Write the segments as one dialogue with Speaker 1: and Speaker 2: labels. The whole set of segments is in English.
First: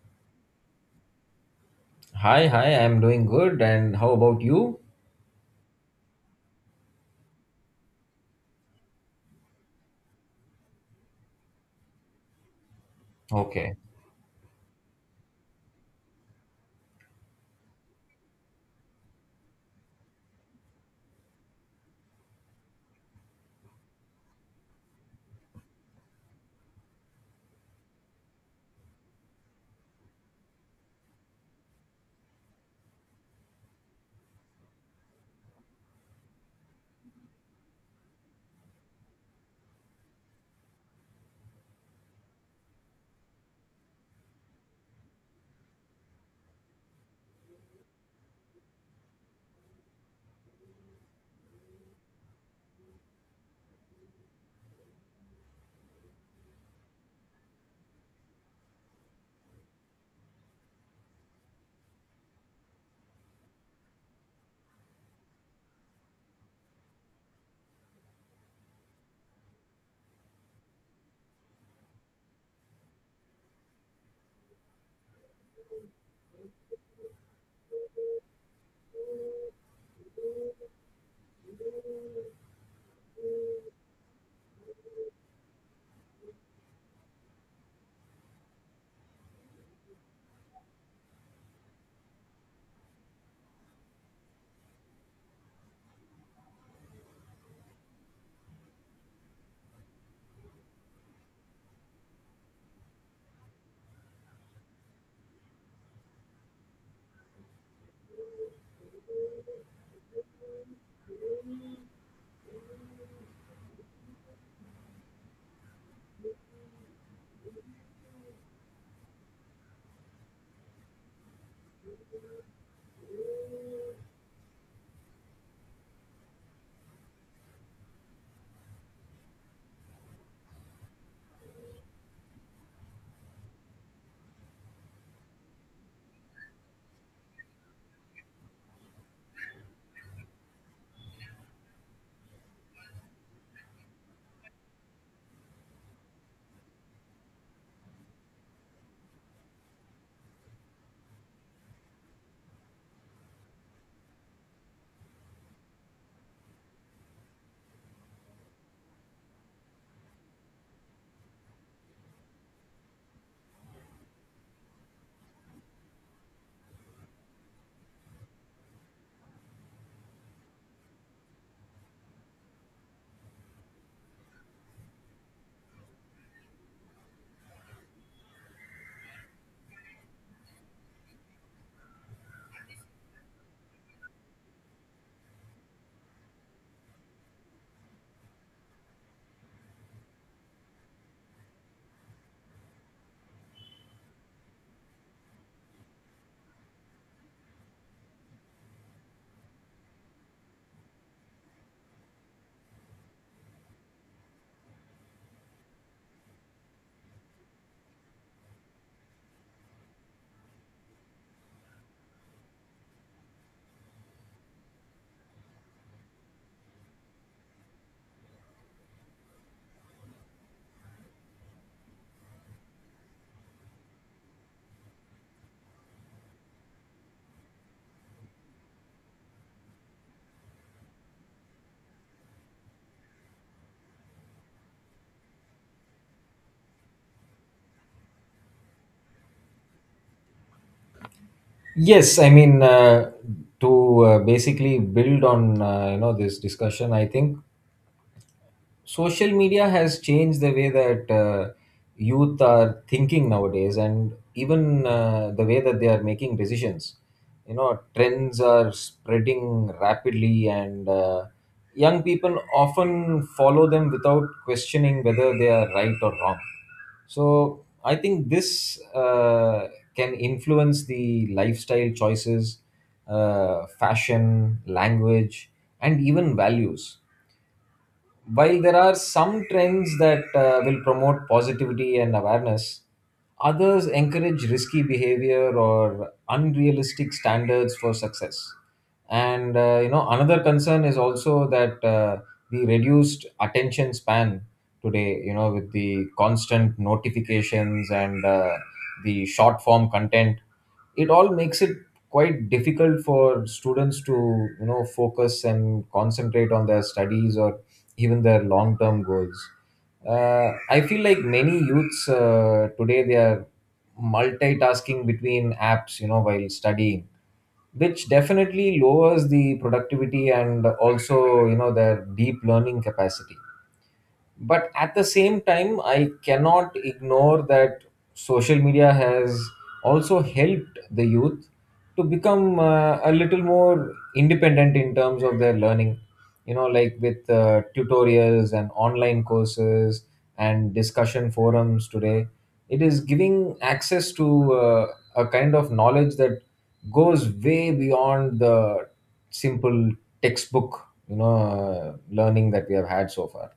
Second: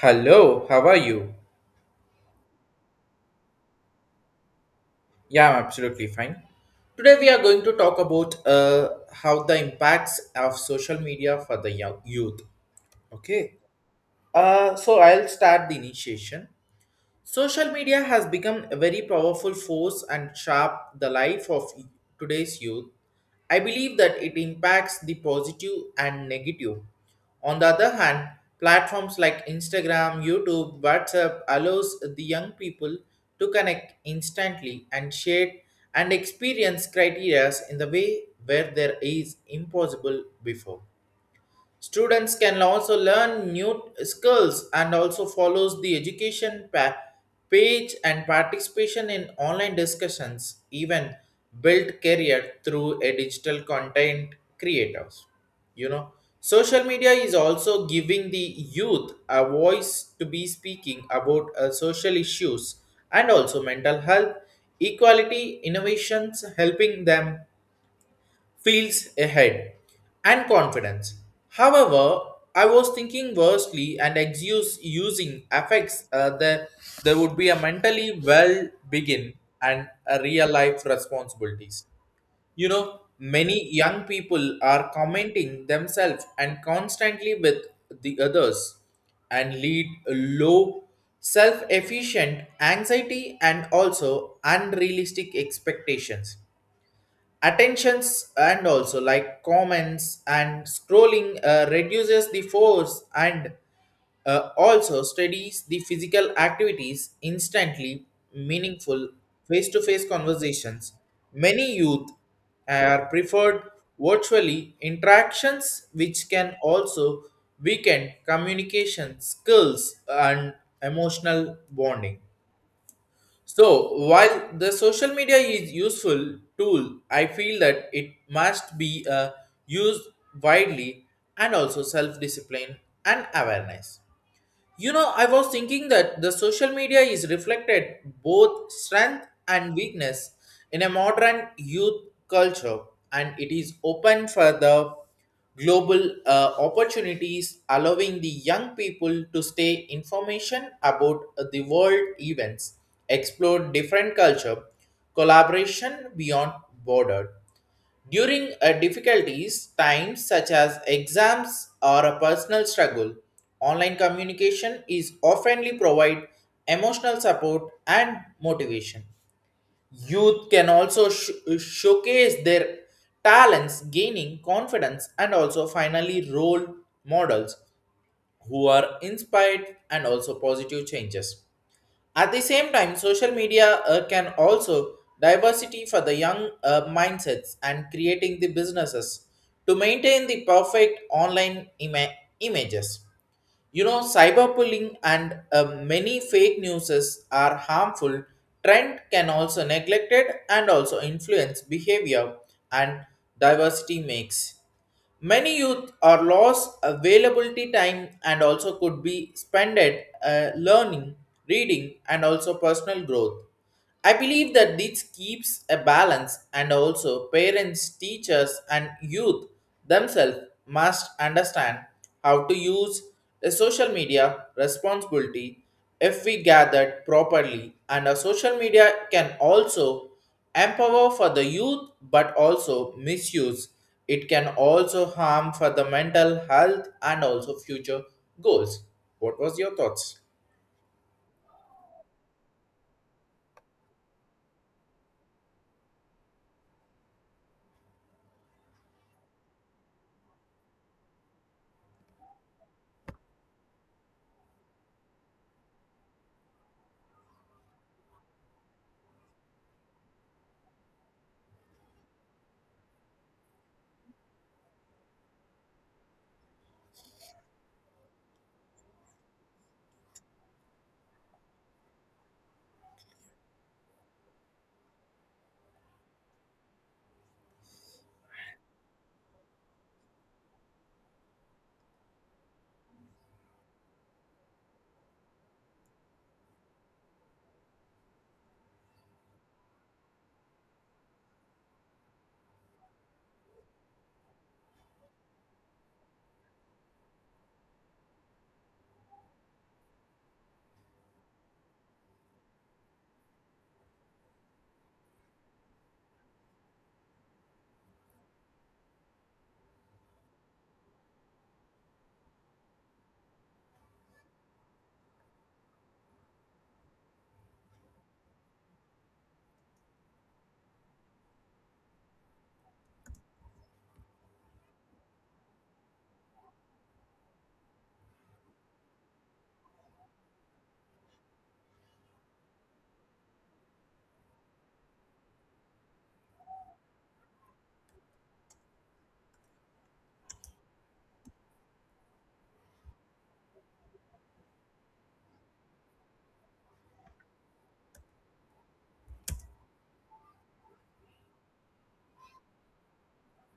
Speaker 1: Hello, how are you?
Speaker 2: Hi, I'm doing good. And how about you?
Speaker 1: Yeah, I'm absolutely fine. Today we are going to talk about how the impacts of social media for the young youth. Okay.
Speaker 2: Okay.
Speaker 1: So I'll start the initiation. Social media has become a very powerful force and shape the life of today's youth. I believe that it impacts the positive and negative. On the other hand, platforms like Instagram, YouTube, WhatsApp allows the young people to connect instantly and share and experience criteria in the way where there is impossible before. Students can also learn new skills and also follows the education page and participation in online discussions, even build career through a digital content creators. You know, social media is also giving the youth a voice to be speaking about social issues and also mental health, equality, innovations, helping them feels ahead and confidence. However, I was thinking worstly and excuse using affects the there would be a mentally well begin and a real life responsibilities. You know, many young people are commenting themselves and constantly with the others and lead a low self efficient anxiety and also unrealistic expectations attentions and also like comments and scrolling reduces the force and also studies the physical activities instantly meaningful face-to-face conversations many youth are preferred virtually interactions which can also weaken communication skills and emotional bonding so, while the social media is useful tool, I feel that it must be used widely and also self discipline and awareness. You know, I was thinking that the social media is reflected both strength and weakness in a modern youth culture, and it is open for the global opportunities, allowing the young people to stay information about the world events, explore different culture, collaboration beyond border. During a difficulties times such as exams or a personal struggle, online communication is oftenly provide emotional support and motivation. Youth can also showcase their talents, gaining confidence and also finally role models who are inspired and also positive changes. At the same time, social media can also diversity for the young mindsets and creating the businesses to maintain the perfect online images. You know, cyberbullying and many fake newses are harmful. Trend can also neglected and also influence behavior and diversity makes. Many youth are lost availability time and also could be spent at learning, reading, and also personal growth. I believe that this keeps a balance, and also parents, teachers, and youth themselves must understand how to use a social media responsibility if we gathered properly. And a social media can also empower for the youth but also misuse it can also harm for the mental health and also future goals. What was your thoughts?
Speaker 2: Yes, I mean, to basically build on, you know, this discussion, I think social media has changed the way that youth are thinking nowadays, and even the way that they are making decisions. You know, trends are spreading rapidly, and young people often follow them without questioning whether they are right or wrong. So I think this can influence the lifestyle choices, fashion, language, and even values. While there are some trends that will promote positivity and awareness, others encourage risky behavior or unrealistic standards for success. And you know, another concern is also that the reduced attention span today, you know, with the constant notifications and the short form content, it all makes it quite difficult for students to, you know, focus and concentrate on their studies or even their long term goals. I feel like many youths today, they are multitasking between apps, you know, while studying, which definitely lowers the productivity and also, you know, their deep learning capacity. But at the same time, I cannot ignore that social media has also helped the youth to become a little more independent in terms of their learning. You know, like with tutorials and online courses and discussion forums today, it is giving access to a kind of knowledge that goes way beyond the simple textbook, you know, learning that we have had so far.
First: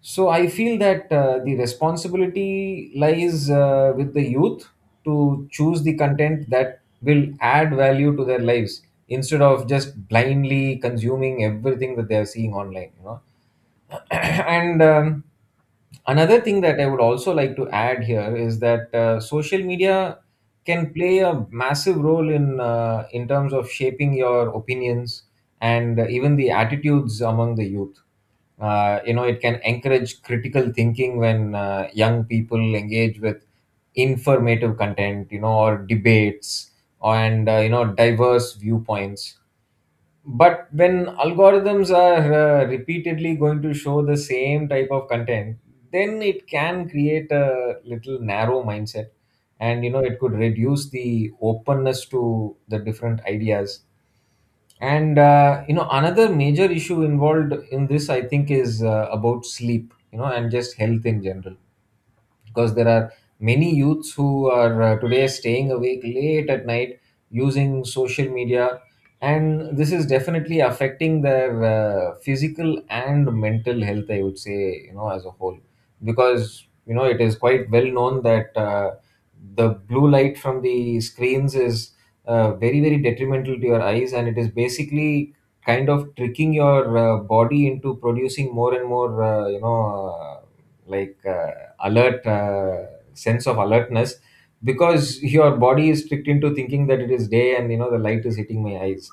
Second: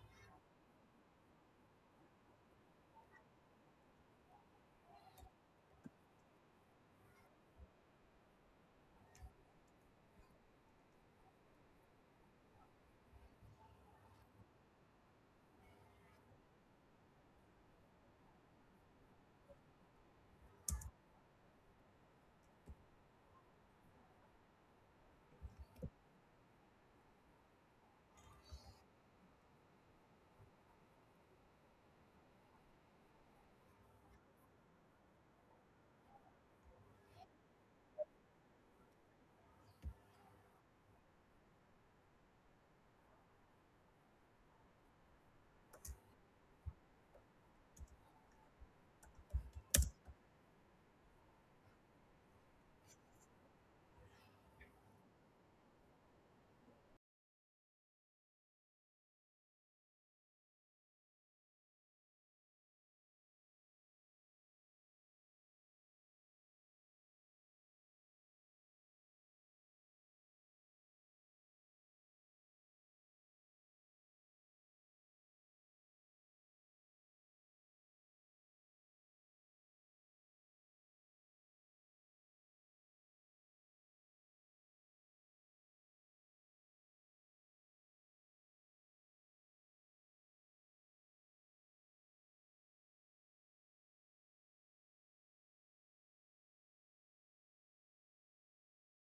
Speaker 2: So I feel that the responsibility lies with the youth to choose the content that will add value to their lives instead of just blindly consuming everything that they are seeing online. You know, and another thing that I would also like to add here is that social media can play a massive role in terms of shaping your opinions and even the attitudes among the youth. You know, it can encourage critical thinking when young people engage with informative content, you know, or debates and you know, diverse viewpoints. But when algorithms are repeatedly going to show the same type of content, then it can create a little narrow mindset, and you know, it could reduce the openness to the different ideas. And you know, another major issue involved in this, I think, is about sleep, you know, and just health in general, because there are many youths who are today staying awake late at night using social media, and this is definitely affecting their physical and mental health, I would say, you know, as a whole. Because you know, it is quite well known that the blue light from the screens is very very detrimental to your eyes, and it is basically kind of tricking your body into producing more and more, like uh, alert, sense of alertness, because your body is tricked into thinking that it is day and, you know, the light is hitting my eyes.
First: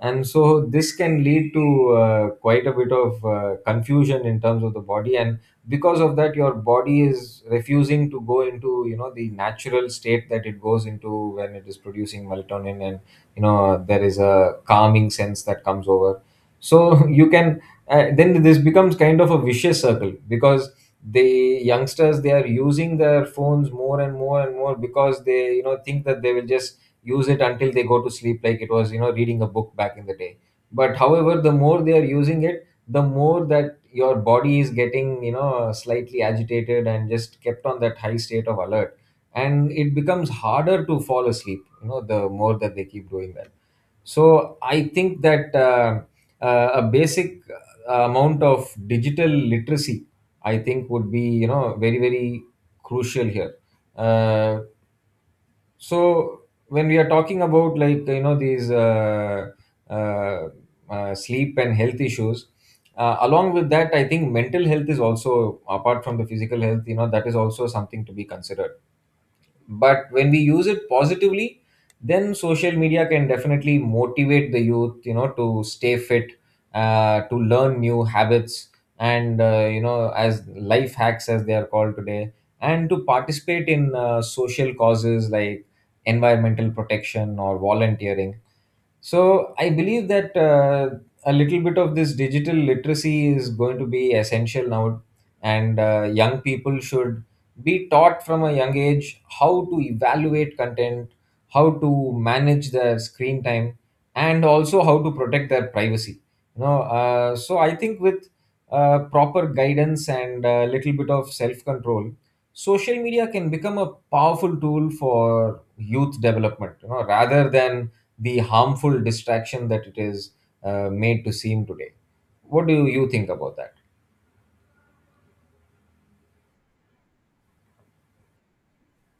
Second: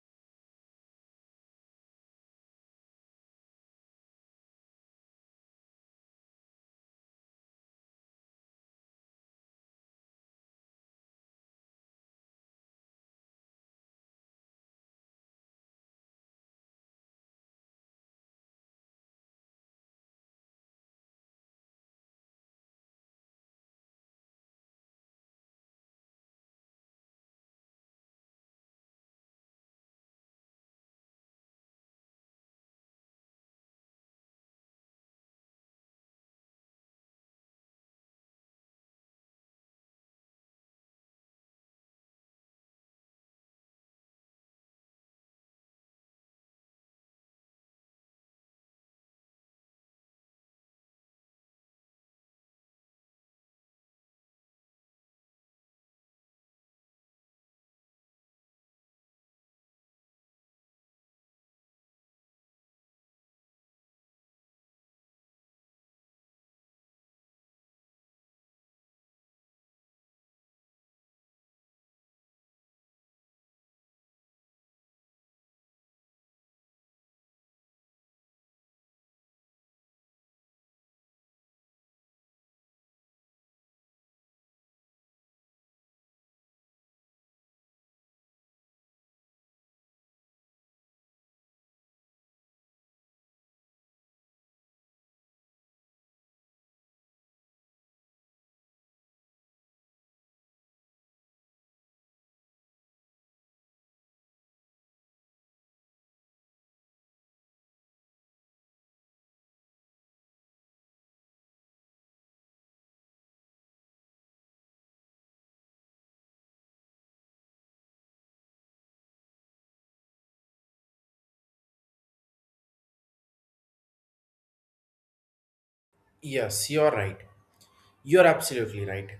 Speaker 2: And so this can lead to quite a bit of confusion in terms of the body, and because of that your body is refusing to go into, you know, the natural state that it goes into when it is producing melatonin, and you know, there is a calming sense that comes over. So you can then this becomes kind of a vicious circle, because the youngsters, they are using their phones more and more and more, because they, you know, think that they will just use it until they go to sleep, like it was, you know, reading a book back in the day. But however, the more they are using it, the more that your body is getting, you know, slightly agitated and just kept on that high state of alert, and it becomes harder to fall asleep, you know, the more that they keep doing that. So I think that a basic amount of digital literacy, I think, would be, you know, very very crucial here. uh, so when we are talking about, like, you know, these uh, sleep and health issues, along with that, I think mental health is also, apart from the physical health, you know, that is also something to be considered. But when we use it positively, then social media can definitely motivate the youth, you know, to stay fit, to learn new habits, and you know, as life hacks, as they are called today, and to participate in social causes like environmental protection or volunteering. So I believe that a little bit of this digital literacy is going to be essential now, and young people should be taught from a young age how to evaluate content, how to manage their screen time, and also how to protect their privacy. So I think with proper guidance and a little bit of self control, social media can become a powerful tool for youth development, you know, rather than the harmful distraction that it is made to seem today. What do you think about that?
Speaker 1: Yes, you're right. You're absolutely right.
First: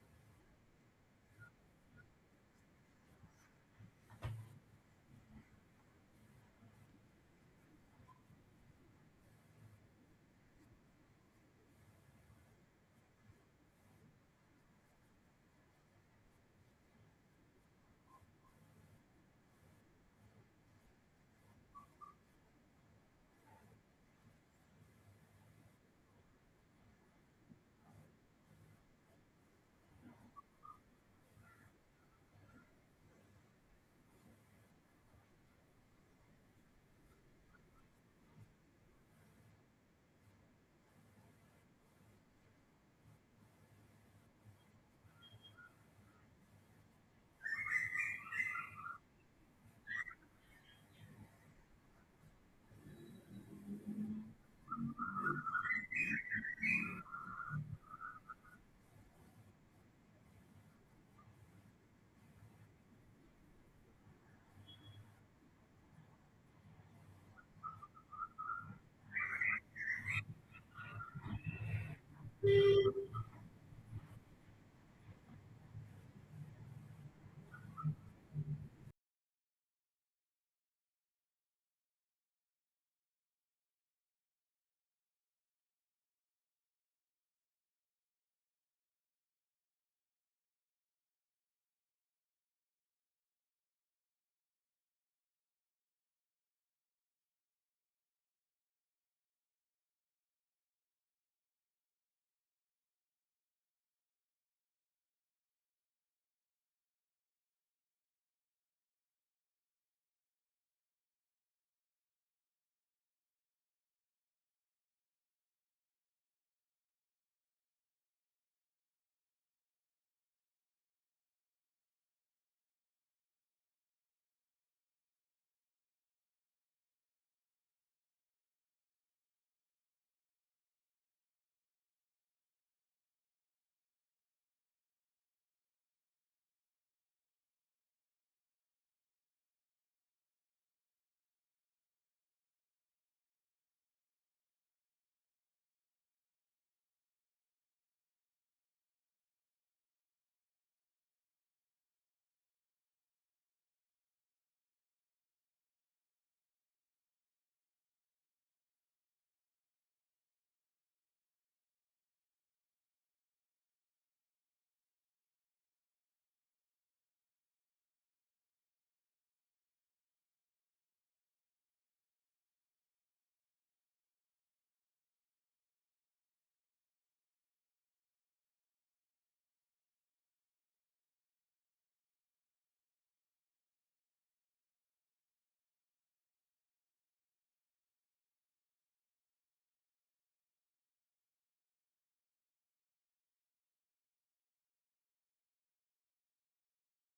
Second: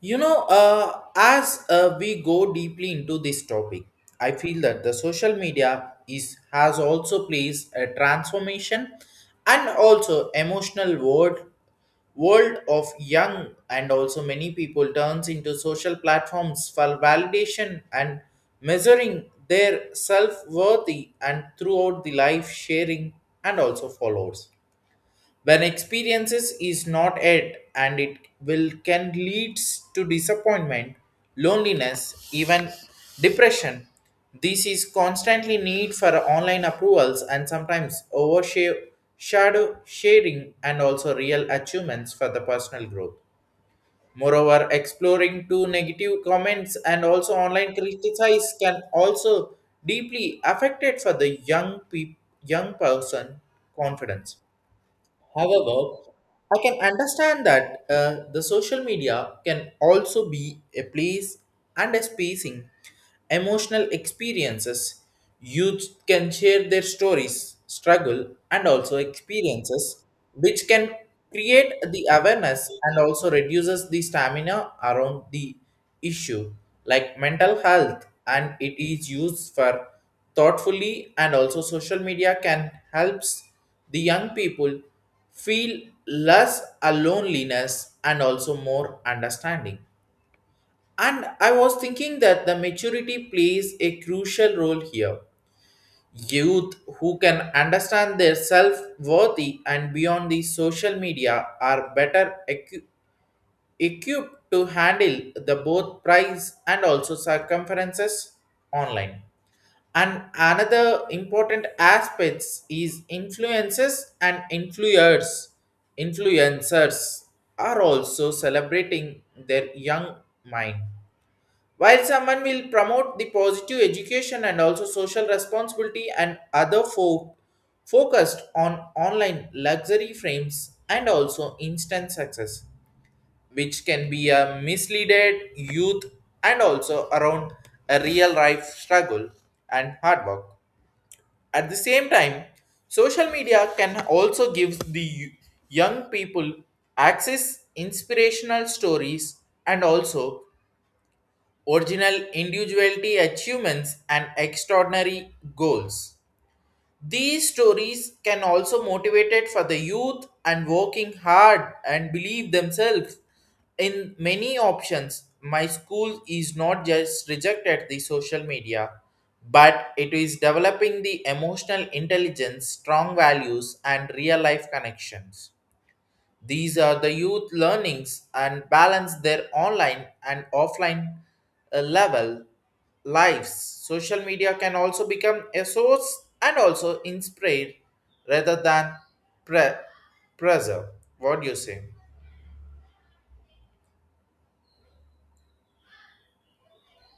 Speaker 1: You know, as we go deeply into this topic, I feel that the social media is has also plays a transformation and also emotional world of young and also many people turns into social platforms for validation and measuring their self-worthy and throughout the life sharing and also followers when experiences is not it and it will can leads to disappointment, loneliness, even depression. This is constantly need for online approvals and sometimes overshadow sharing and also real achievements for the personal growth. Moreover, exploring to negative comments and also online criticize can also deeply affected for the young person confidence. However, I can understand that the social media can also be a place and a spacing emotional experiences. Youth can share their stories, struggle, and also experiences, which can create the awareness and also reduces the stamina around the issue, like mental health, and it is used for thoughtfully and also social media can helps the young people feel less a loneliness and also more understanding. And I was thinking that the maturity plays a crucial role here. Youth who can understand their self worthy and beyond the social media are better equipped to handle the both price and also circumferences online. And another important aspects is influences and influencers. Influencers are also celebrating their young mind. While someone will promote the positive education and also social responsibility and other folk focused on online luxury frames and also instant success, which can be a misleaded youth and also around a real life struggle and hard work. At the same time, social media can also give the young people access inspirational stories and also original individuality achievements and extraordinary goals. These stories can also motivate it for the youth and working hard and believe themselves in many options. My school is not just rejected the social media, but it is developing the emotional intelligence, strong values, and real life connections. These are the youth learnings and balance their online and offline level lives. Social media can also become a source and also inspire rather than pre- preserve. What do you say?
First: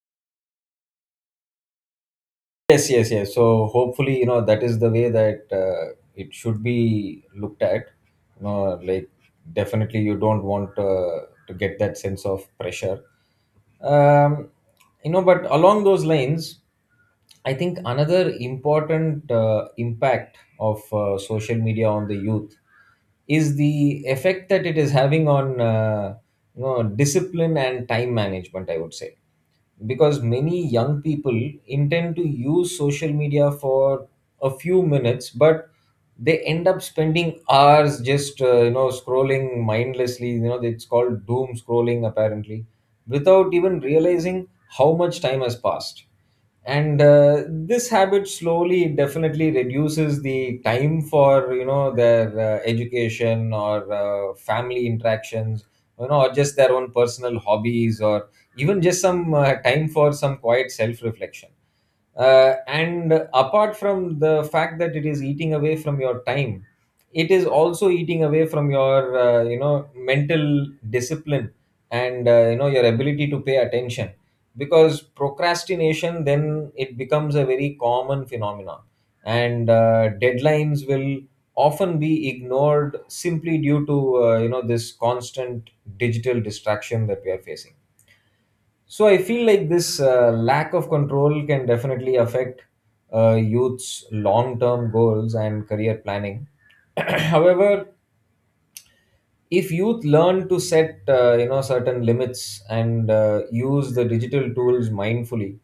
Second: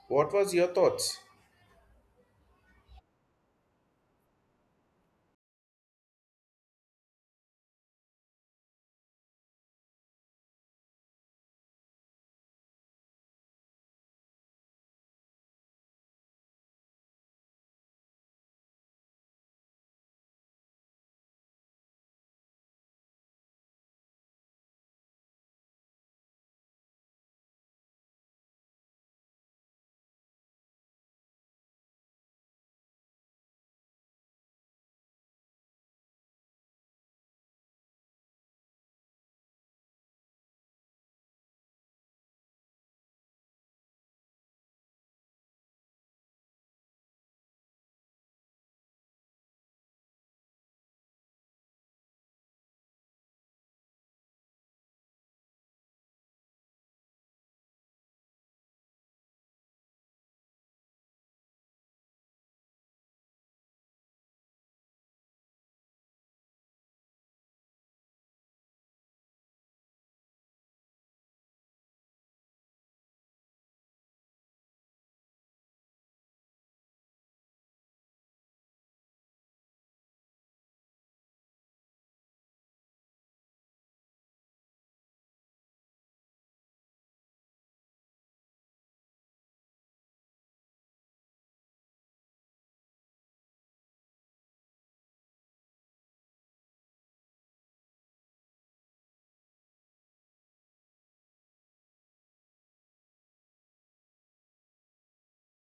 Speaker 1: What was your thoughts?
Speaker 2: Yes. So hopefully, you know, that is the way that it should be looked at. You know, like, definitely you don't want to get that sense of pressure. Um, you know, but along those lines, I think another important impact of social media on the youth is the effect that it is having on, you know, discipline and time management, I would say, because many young people intend to use social media for a few minutes, but they end up spending hours just, you know, scrolling mindlessly, you know, it's called doom scrolling apparently, without even realizing how much time has passed. And this habit slowly definitely reduces the time for, you know, their education or family interactions, you know, or just their own personal hobbies or even just some time for some quiet self reflection. And apart from the fact that it is eating away from your time, it is also eating away from your, you know, mental discipline and, you know, your ability to pay attention, because procrastination then, it becomes a very common phenomenon. And deadlines will often be ignored simply due to, you know, this constant digital distraction that we are facing. So I feel like this lack of control can definitely affect youth's long-term goals and career planning. However, if youth learn to set you know, certain limits and use the digital tools mindfully,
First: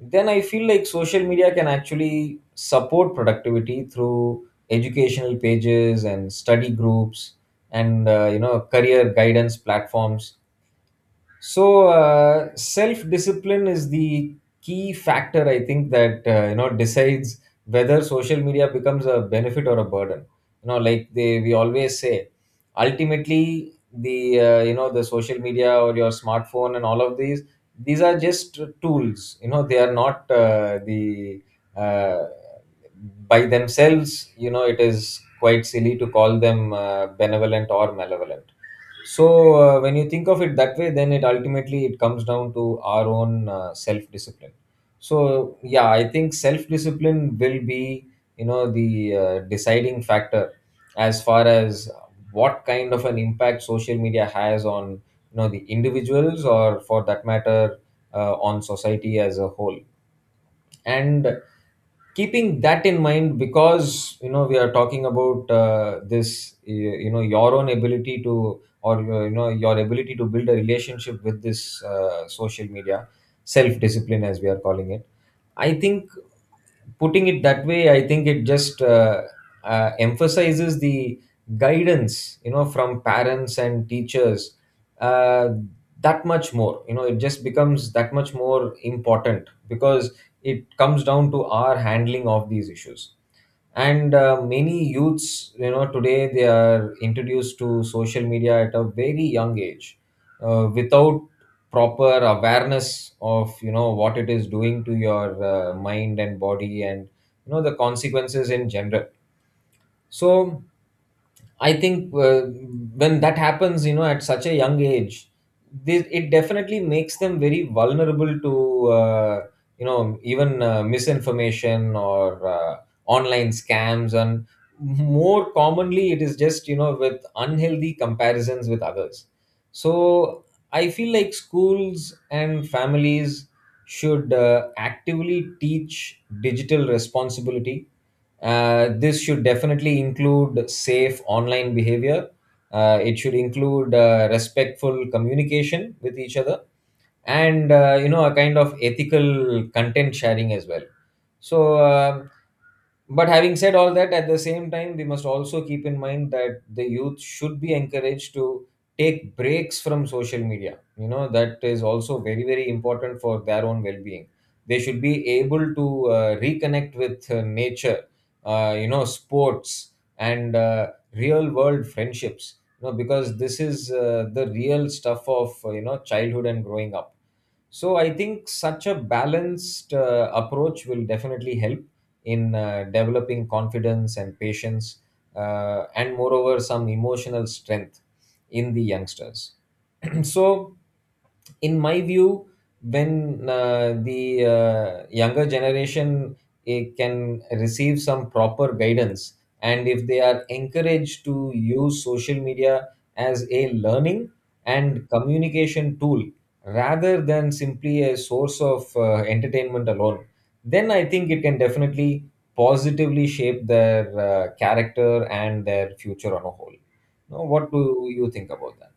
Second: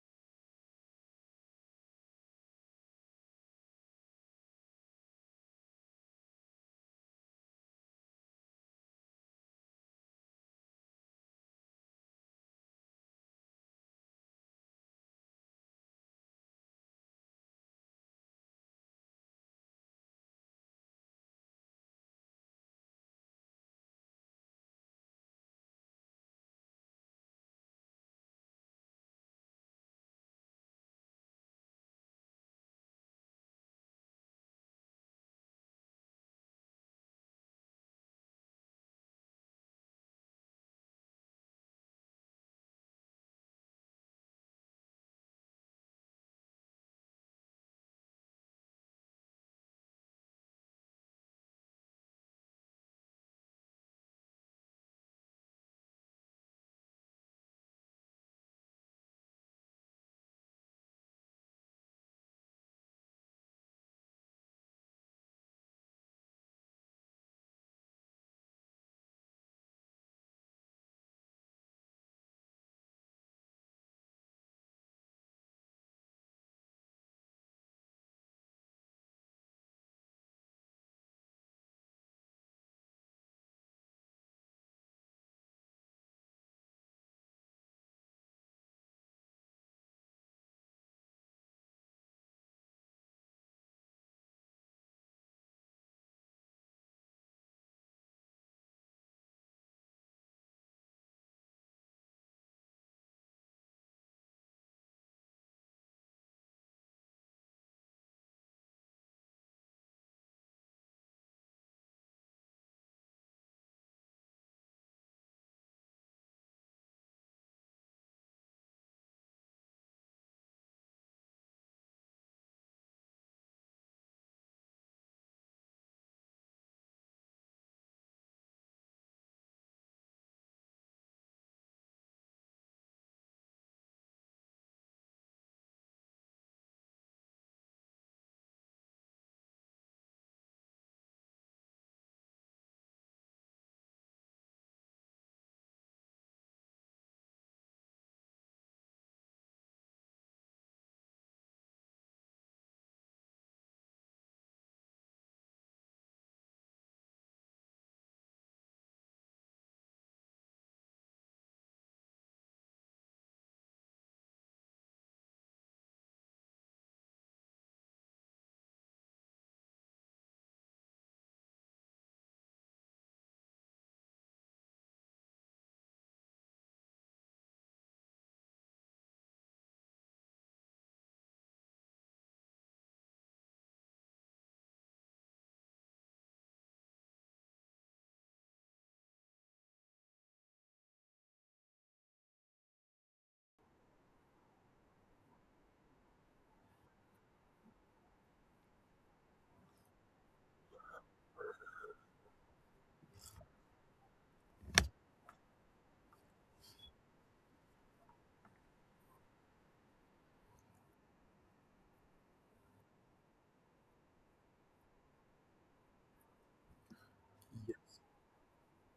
Speaker 2: then I feel like social media can actually support productivity through educational pages and study groups and you know, career guidance platforms. So self discipline is the key factor, I think, that you know, decides whether social media becomes a benefit or a burden. You know, like they we always say, ultimately the, you know, the social media or your smartphone and all of these are just tools. You know, they are not the uh, by themselves. You know, it is quite silly to call them benevolent or malevolent. So when you think of it that way, then it, ultimately it comes down to our own self discipline. So yeah, I think self discipline will be, you know, the deciding factor as far as what kind of an impact social media has on, you know, the individuals, or for that matter, on society as a whole. And keeping that in mind, because you know we are talking about this you know, your own ability to, or you know, your ability to build a relationship with this social media, self discipline, as we are calling it, I think, putting it that way, I think it just emphasizes the guidance, you know, from parents and teachers, uh, that much more. You know, it just becomes that much more important, because it comes down to our handling of these issues. And many youths, you know, today they are introduced to social media at a very young age, without proper awareness of, you know, what it is doing to your mind and body, and you know, the consequences in general. So I think when that happens, you know, at such a young age, this, it definitely makes them very vulnerable to, you know, even misinformation or online scams. And more commonly, it is just, you know, with unhealthy comparisons with others. So I feel like schools and families should actively teach digital responsibility. This should definitely include safe online behavior. It should include respectful communication with each other, and a kind of ethical content sharing as well. So um, but having said all that, at the same time, we must also keep in mind that the youth should be encouraged to take breaks from social media. You know, that is also very, very important for their own well being. They should be able to reconnect with nature, sports, and real world friendships, you know, because this is the real stuff of, childhood and growing up. So I think such a balanced approach will definitely help in developing confidence and patience, and moreover, some emotional strength in the youngsters. So in my view, when the younger generation can receive some proper guidance, and if they are encouraged to use social media as a learning and communication tool rather than simply a source of entertainment alone, then I think it can definitely positively shape their character and their future on a whole. Now what do you think about that?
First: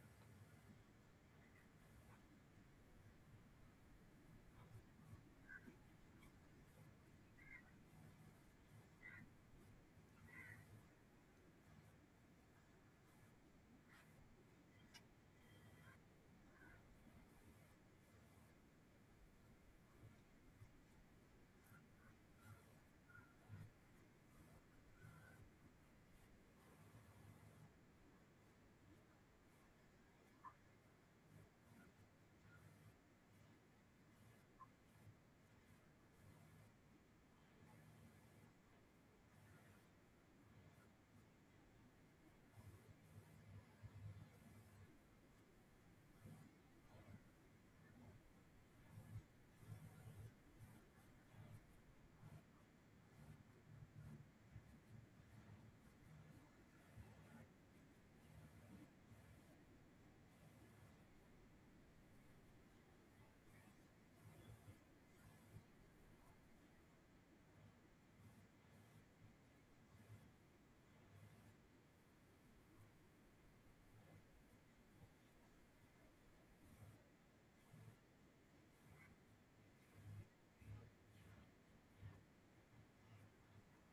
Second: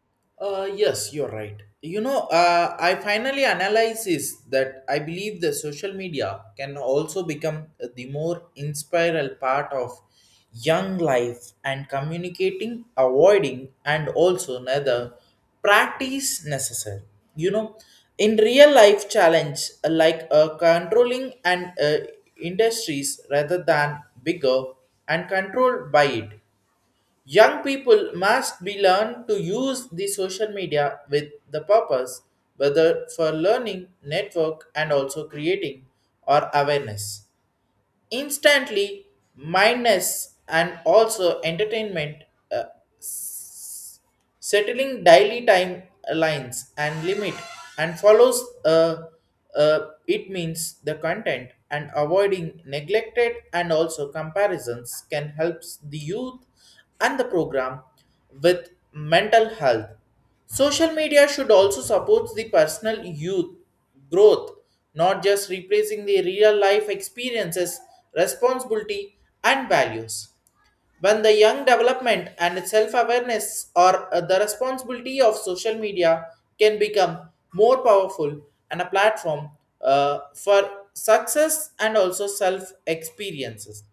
Speaker 1: Yes, you're right. You know, I finally analyze is that I believe the social media can also become the more inspiral part of young life and communicating, avoiding, and also another practice necessary. You know, in real life challenge like controlling and industries rather than bigger and controlled by it. Young people must be learned to use the social media with the purpose, whether for learning, network, and also creating or awareness. Instantly, mindness and also entertainment uh, settling daily time lines and limit and follows uh, it means the content and avoiding neglected and also comparisons can help the youth and the program with mental health. Social media should also support the personal youth growth, not just replacing the real life experiences, responsibility, and values. When the young development and self awareness or the responsibility of social media can become more powerful and a platform for success and also self experiences,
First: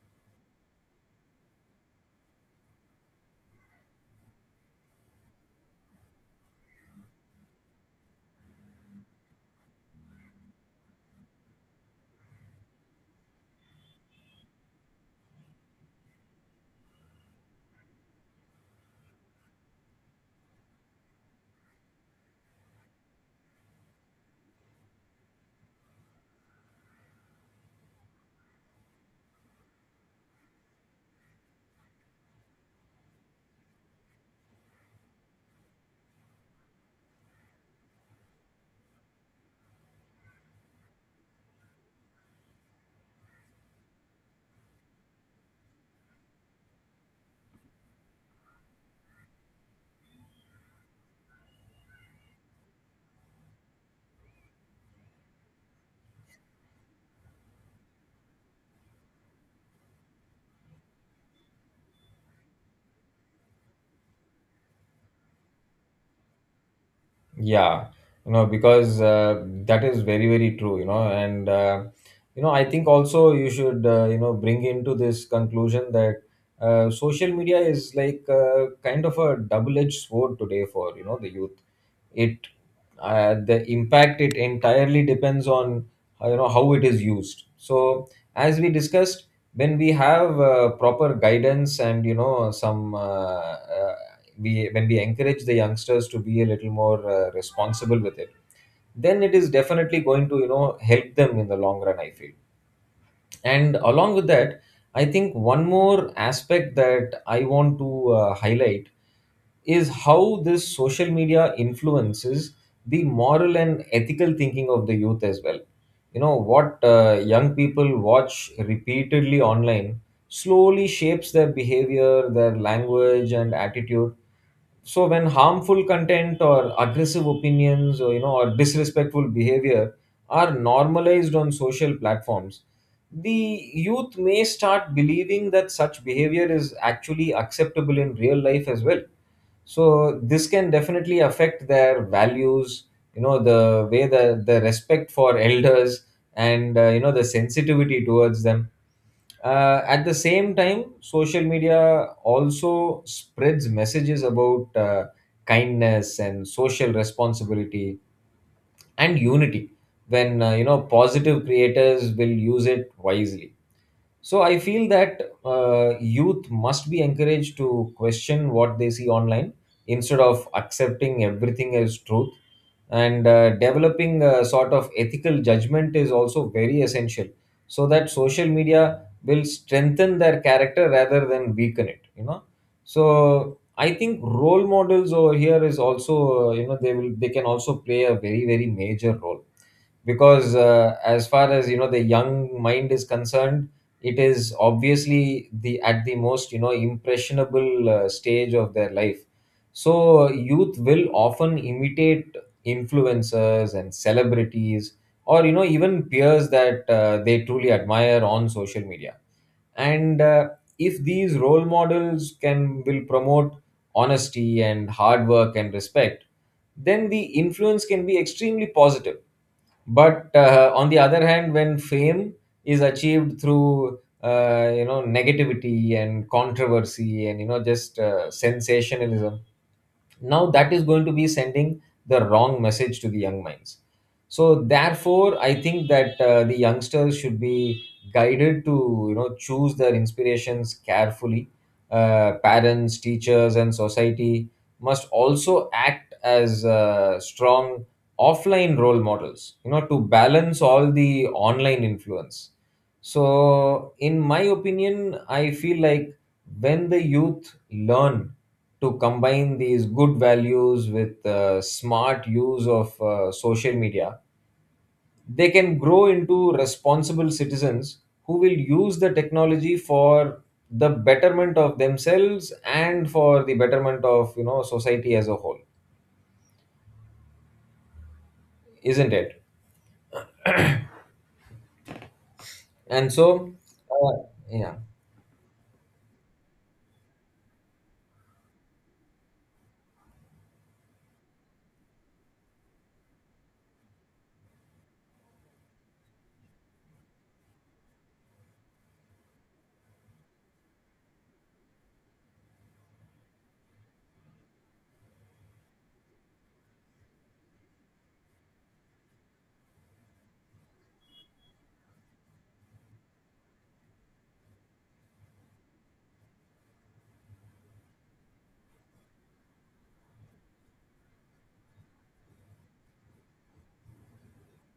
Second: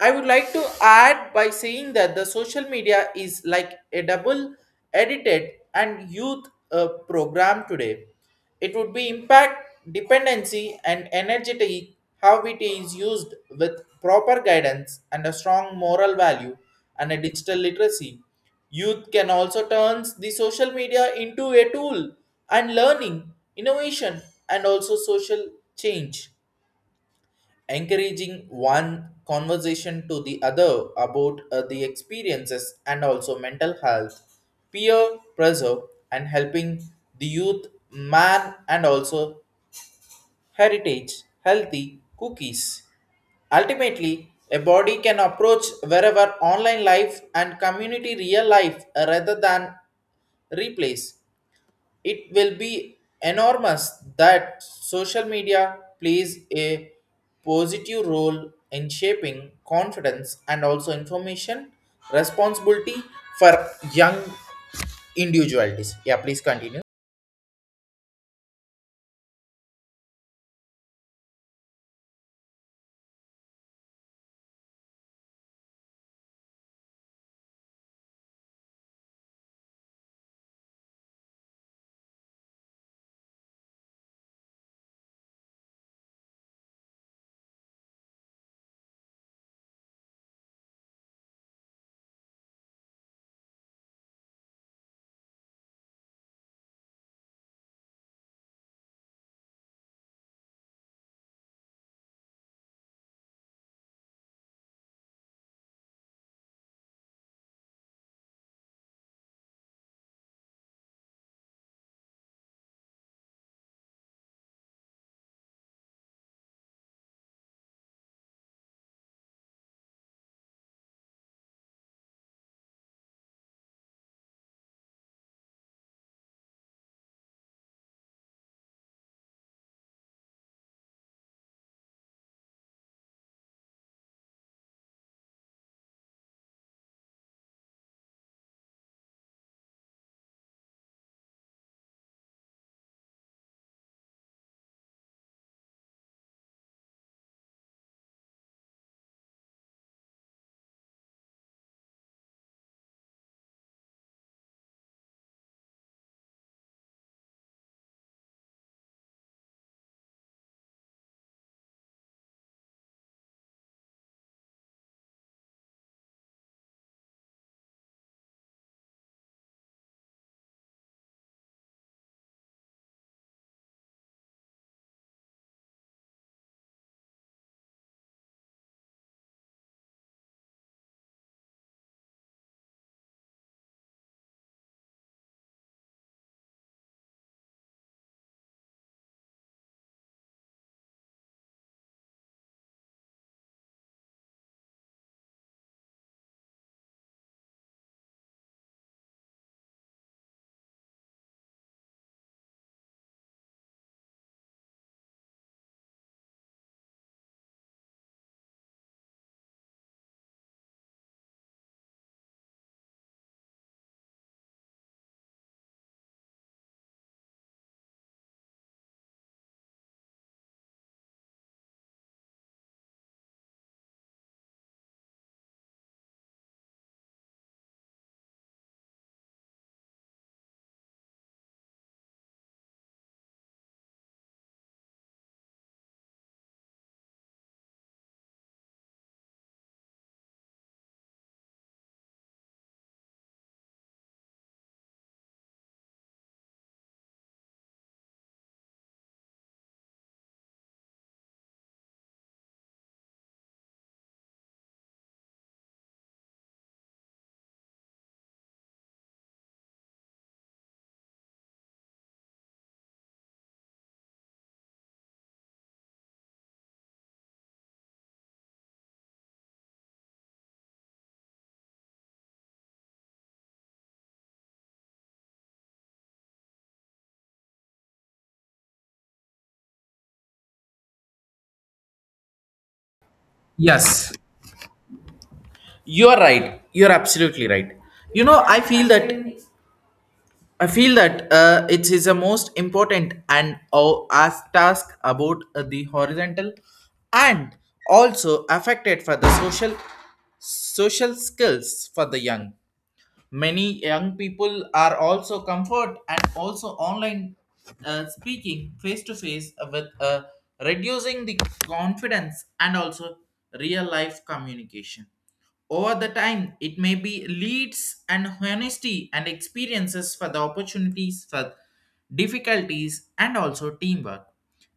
Speaker 1: I would like to add by saying that the social media is like a double edited and youth program today. It would be impact dependency and energy how it is used with proper guidance and a strong moral value and a digital literacy. Youth can also turn the social media into a tool and learning, innovation, and also social change, encouraging one conversation to the other about the experiences and also mental health, peer pressure, and helping the youth, man, and also heritage, healthy cookies. Ultimately, a body can approach wherever online life and community real life rather than replace it will be enormous that social media plays a positive role in shaping confidence and also information responsibility for young individualities. Yeah, please continue.
Speaker 2: Yeah, you know, because that is very, very true, you know, and I think also you should, bring into this conclusion that social media is like kind of a double-edged sword today for, you know, the youth. It, the impact it entirely depends on, how it is used. So, as we discussed, when we have proper guidance and, you know, some uh, we when we encourage the youngsters to be a little more responsible with it, then it is definitely going to, you know, help them in the long run, I feel. And along with that, I think one more aspect that I want to highlight is how this social media influences the moral and ethical thinking of the youth as well. You know, what young people watch repeatedly online slowly shapes their behavior, their language and attitude. So when harmful content or aggressive opinions or, you know, or disrespectful behavior are normalized on social platforms, the youth may start believing that such behavior is actually acceptable in real life as well. So this can definitely affect their values, you know, the way the respect for elders and, the sensitivity towards them. At the same time, social media also spreads messages about kindness and social responsibility and unity, when, positive creators will use it wisely. So I feel that youth must be encouraged to question what they see online instead of accepting everything as truth. And developing a sort of ethical judgment is also very essential, so that social media will strengthen their character rather than weaken it, you know. So I think role models over here is also, they will they can also play a very, very major role, because as far as, you know, the young mind is concerned, it is obviously the at the most, you know, impressionable stage of their life. So youth will often imitate influencers and celebrities, or, you know, even peers that they truly admire on social media. And if these role models can will promote honesty and hard work and respect, then the influence can be extremely positive. But on the other hand, when fame is achieved through, negativity and controversy and, you know just sensationalism, now that is going to be sending the wrong message to the young minds. So therefore, I think that the youngsters should be guided to, you know, choose their inspirations carefully. Parents, teachers and society must also act as strong offline role models, you know, to balance all the online influence. So, in my opinion, I feel like when the youth learn to combine these good values with smart use of social media, they can grow into responsible citizens who will use the technology for the betterment of themselves and for the betterment of, you know, society as a whole, isn't it? And
Speaker 1: Yes,
Speaker 2: uh, yeah.
Speaker 1: you are right. You're absolutely right. You know, I feel that it is the most important and as task about the horizontal and also affected for the social skills for the young. Many young people are also comfort and also online speaking face to face with reducing the confidence and also real life communication. Over the time, it may be leads and honesty and experiences for the opportunities for difficulties and also teamwork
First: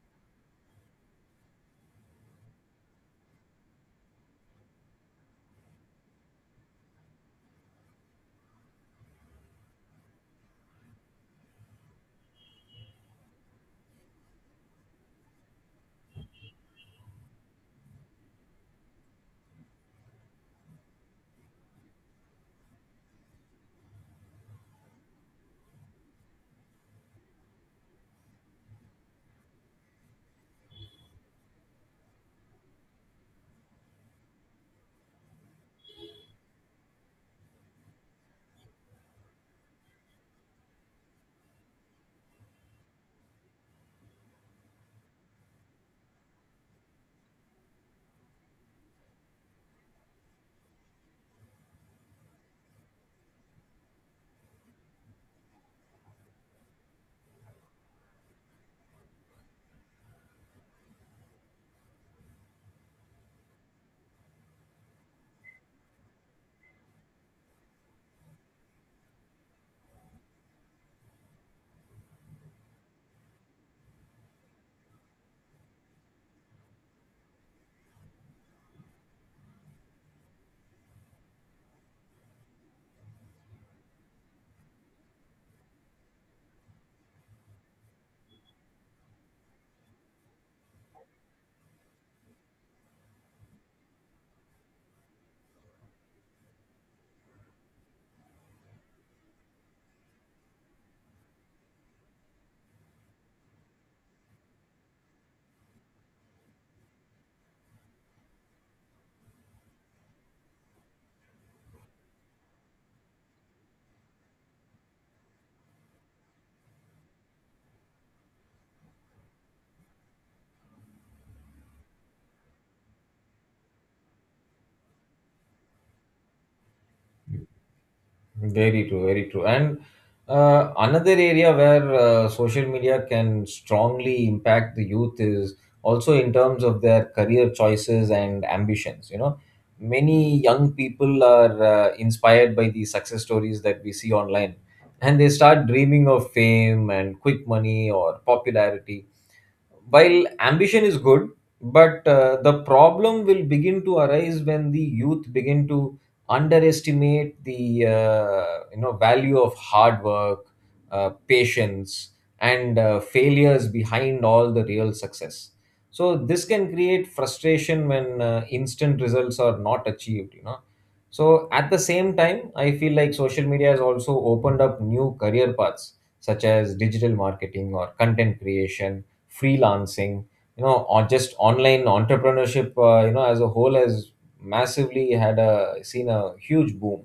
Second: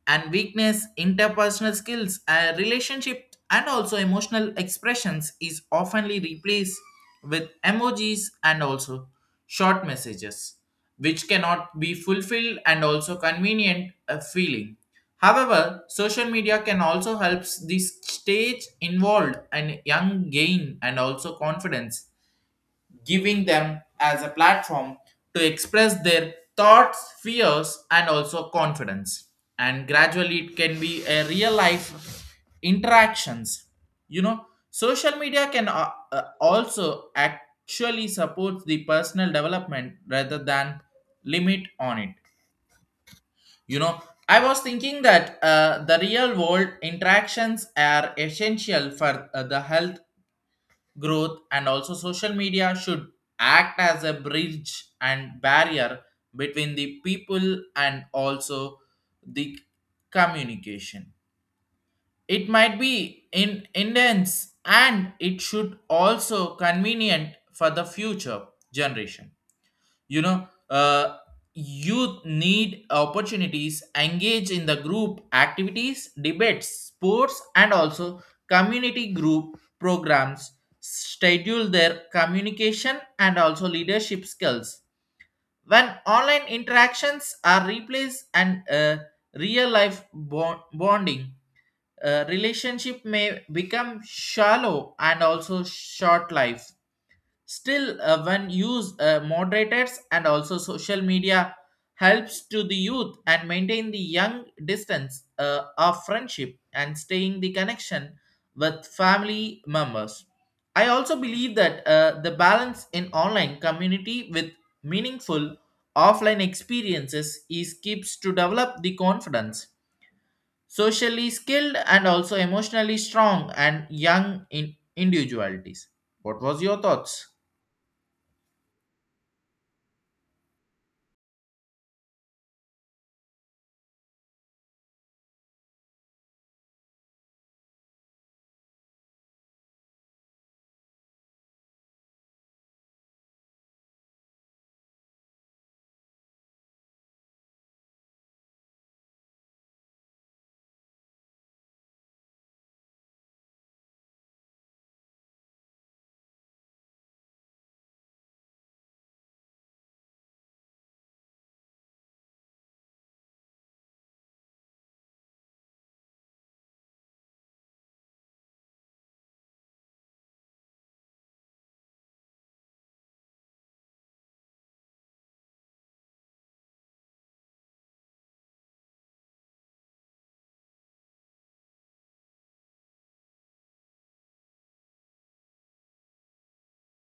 Speaker 1: and weakness, interpersonal skills, relationship, and also emotional expressions is oftenly replaced with emojis and also short messages, which cannot be fulfilled and also convenient feeling. However, social media can also help the stage involved and young gain and also confidence, giving them as a platform to express their thoughts, fears, and also confidence. And gradually, it can be a real life interactions. You know, social media can also actually support the personal development rather than limit on it. You know, I was thinking that the real world interactions are essential for the health growth and also social media should act as a bridge and barrier between the people and also the communication. It might be in intense and it should also convenient for the future generation. You know, youth need opportunities engage in the group activities, debates, sports, and also community group programs, schedule their communication and also leadership skills. When online interactions are replaced and real life bonding, relationship may become shallow and also short life. Still, when used, moderators and also social media helps to the youth and maintain the young distance of friendship and staying the connection with family members. I also believe that the balance in online community with meaningful offline experiences is keeps to develop the confidence, socially skilled and also emotionally strong and young in individualities. What was your thoughts?
Speaker 2: Very true, very true. And another area where social media can strongly impact the youth is also in terms of their career choices and ambitions. You know, many young people are inspired by the success stories that we see online, and they start dreaming of fame and quick money or popularity. While ambition is good, but the problem will begin to arise when the youth begin to underestimate the, value of hard work, patience, and failures behind all the real success. So this can create frustration when instant results are not achieved, you know. So at the same time, I feel like social media has also opened up new career paths, such as digital marketing or content creation, freelancing, you know, or just online entrepreneurship, as a whole has massively had a seen a huge boom.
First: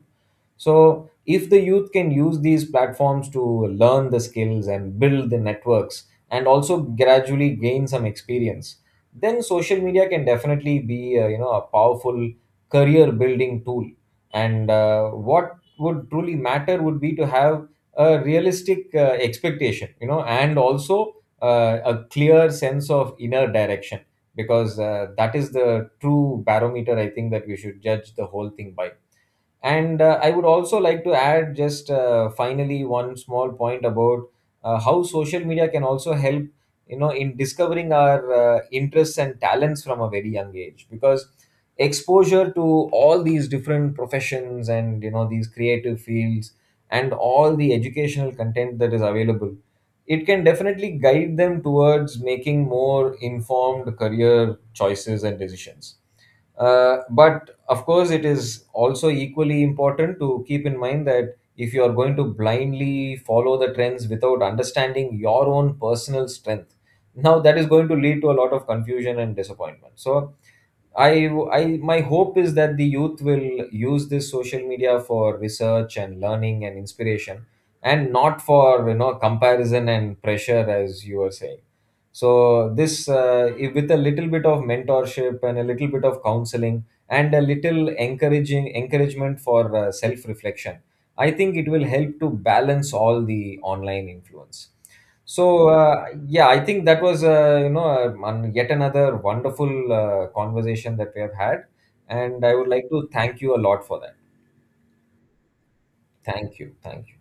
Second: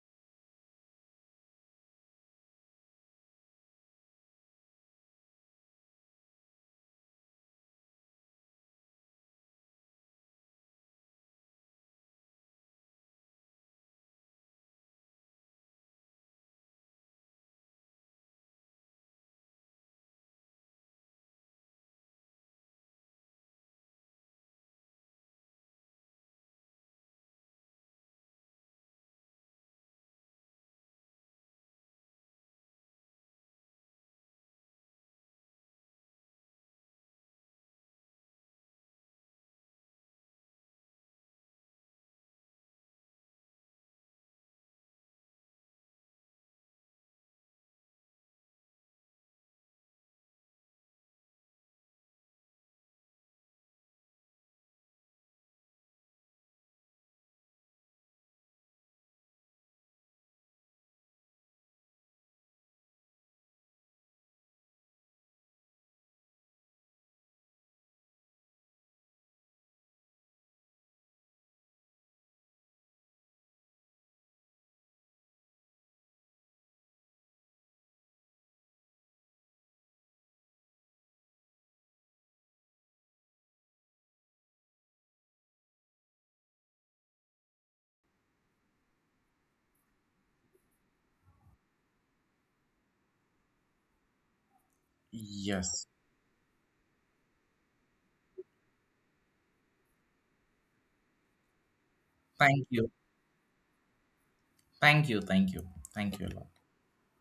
Speaker 2: So, if the youth can use these platforms to learn the skills and build the networks and also gradually gain some experience, then social media can definitely be, a powerful career building tool. And what would truly matter would be to have a realistic expectation, you know, and also a clear sense of inner direction, because that is the true barometer I think that we should judge the whole thing by. And I would also like to add just finally one small point about how social media can also help, you know, in discovering our interests and talents from a very young age. Because exposure to all these different professions and, you know, these creative fields and all the educational content that is available, it can definitely guide them towards making more informed career choices and decisions. But of course, it is also equally important to keep in mind that if you are going to blindly follow the trends without understanding your own personal strength, now that is going to lead to a lot of confusion and disappointment. So I my hope is that the youth will use this social media for research and learning and inspiration, and not for, you know, comparison and pressure, as you were saying. So this, if with a little bit of mentorship and a little bit of counseling and a little encouraging encouragement for self reflection, I think it will help to balance all the online influence. So
Speaker 1: Yes.
Speaker 2: yeah, I think that was, yet another wonderful conversation that we have had, and I would
Speaker 1: Thank
Speaker 2: like
Speaker 1: you.
Speaker 2: to thank you a lot for that.
Speaker 1: Thank you. Thank you. Thank you a lot.
Speaker 2: Thank you, thank you.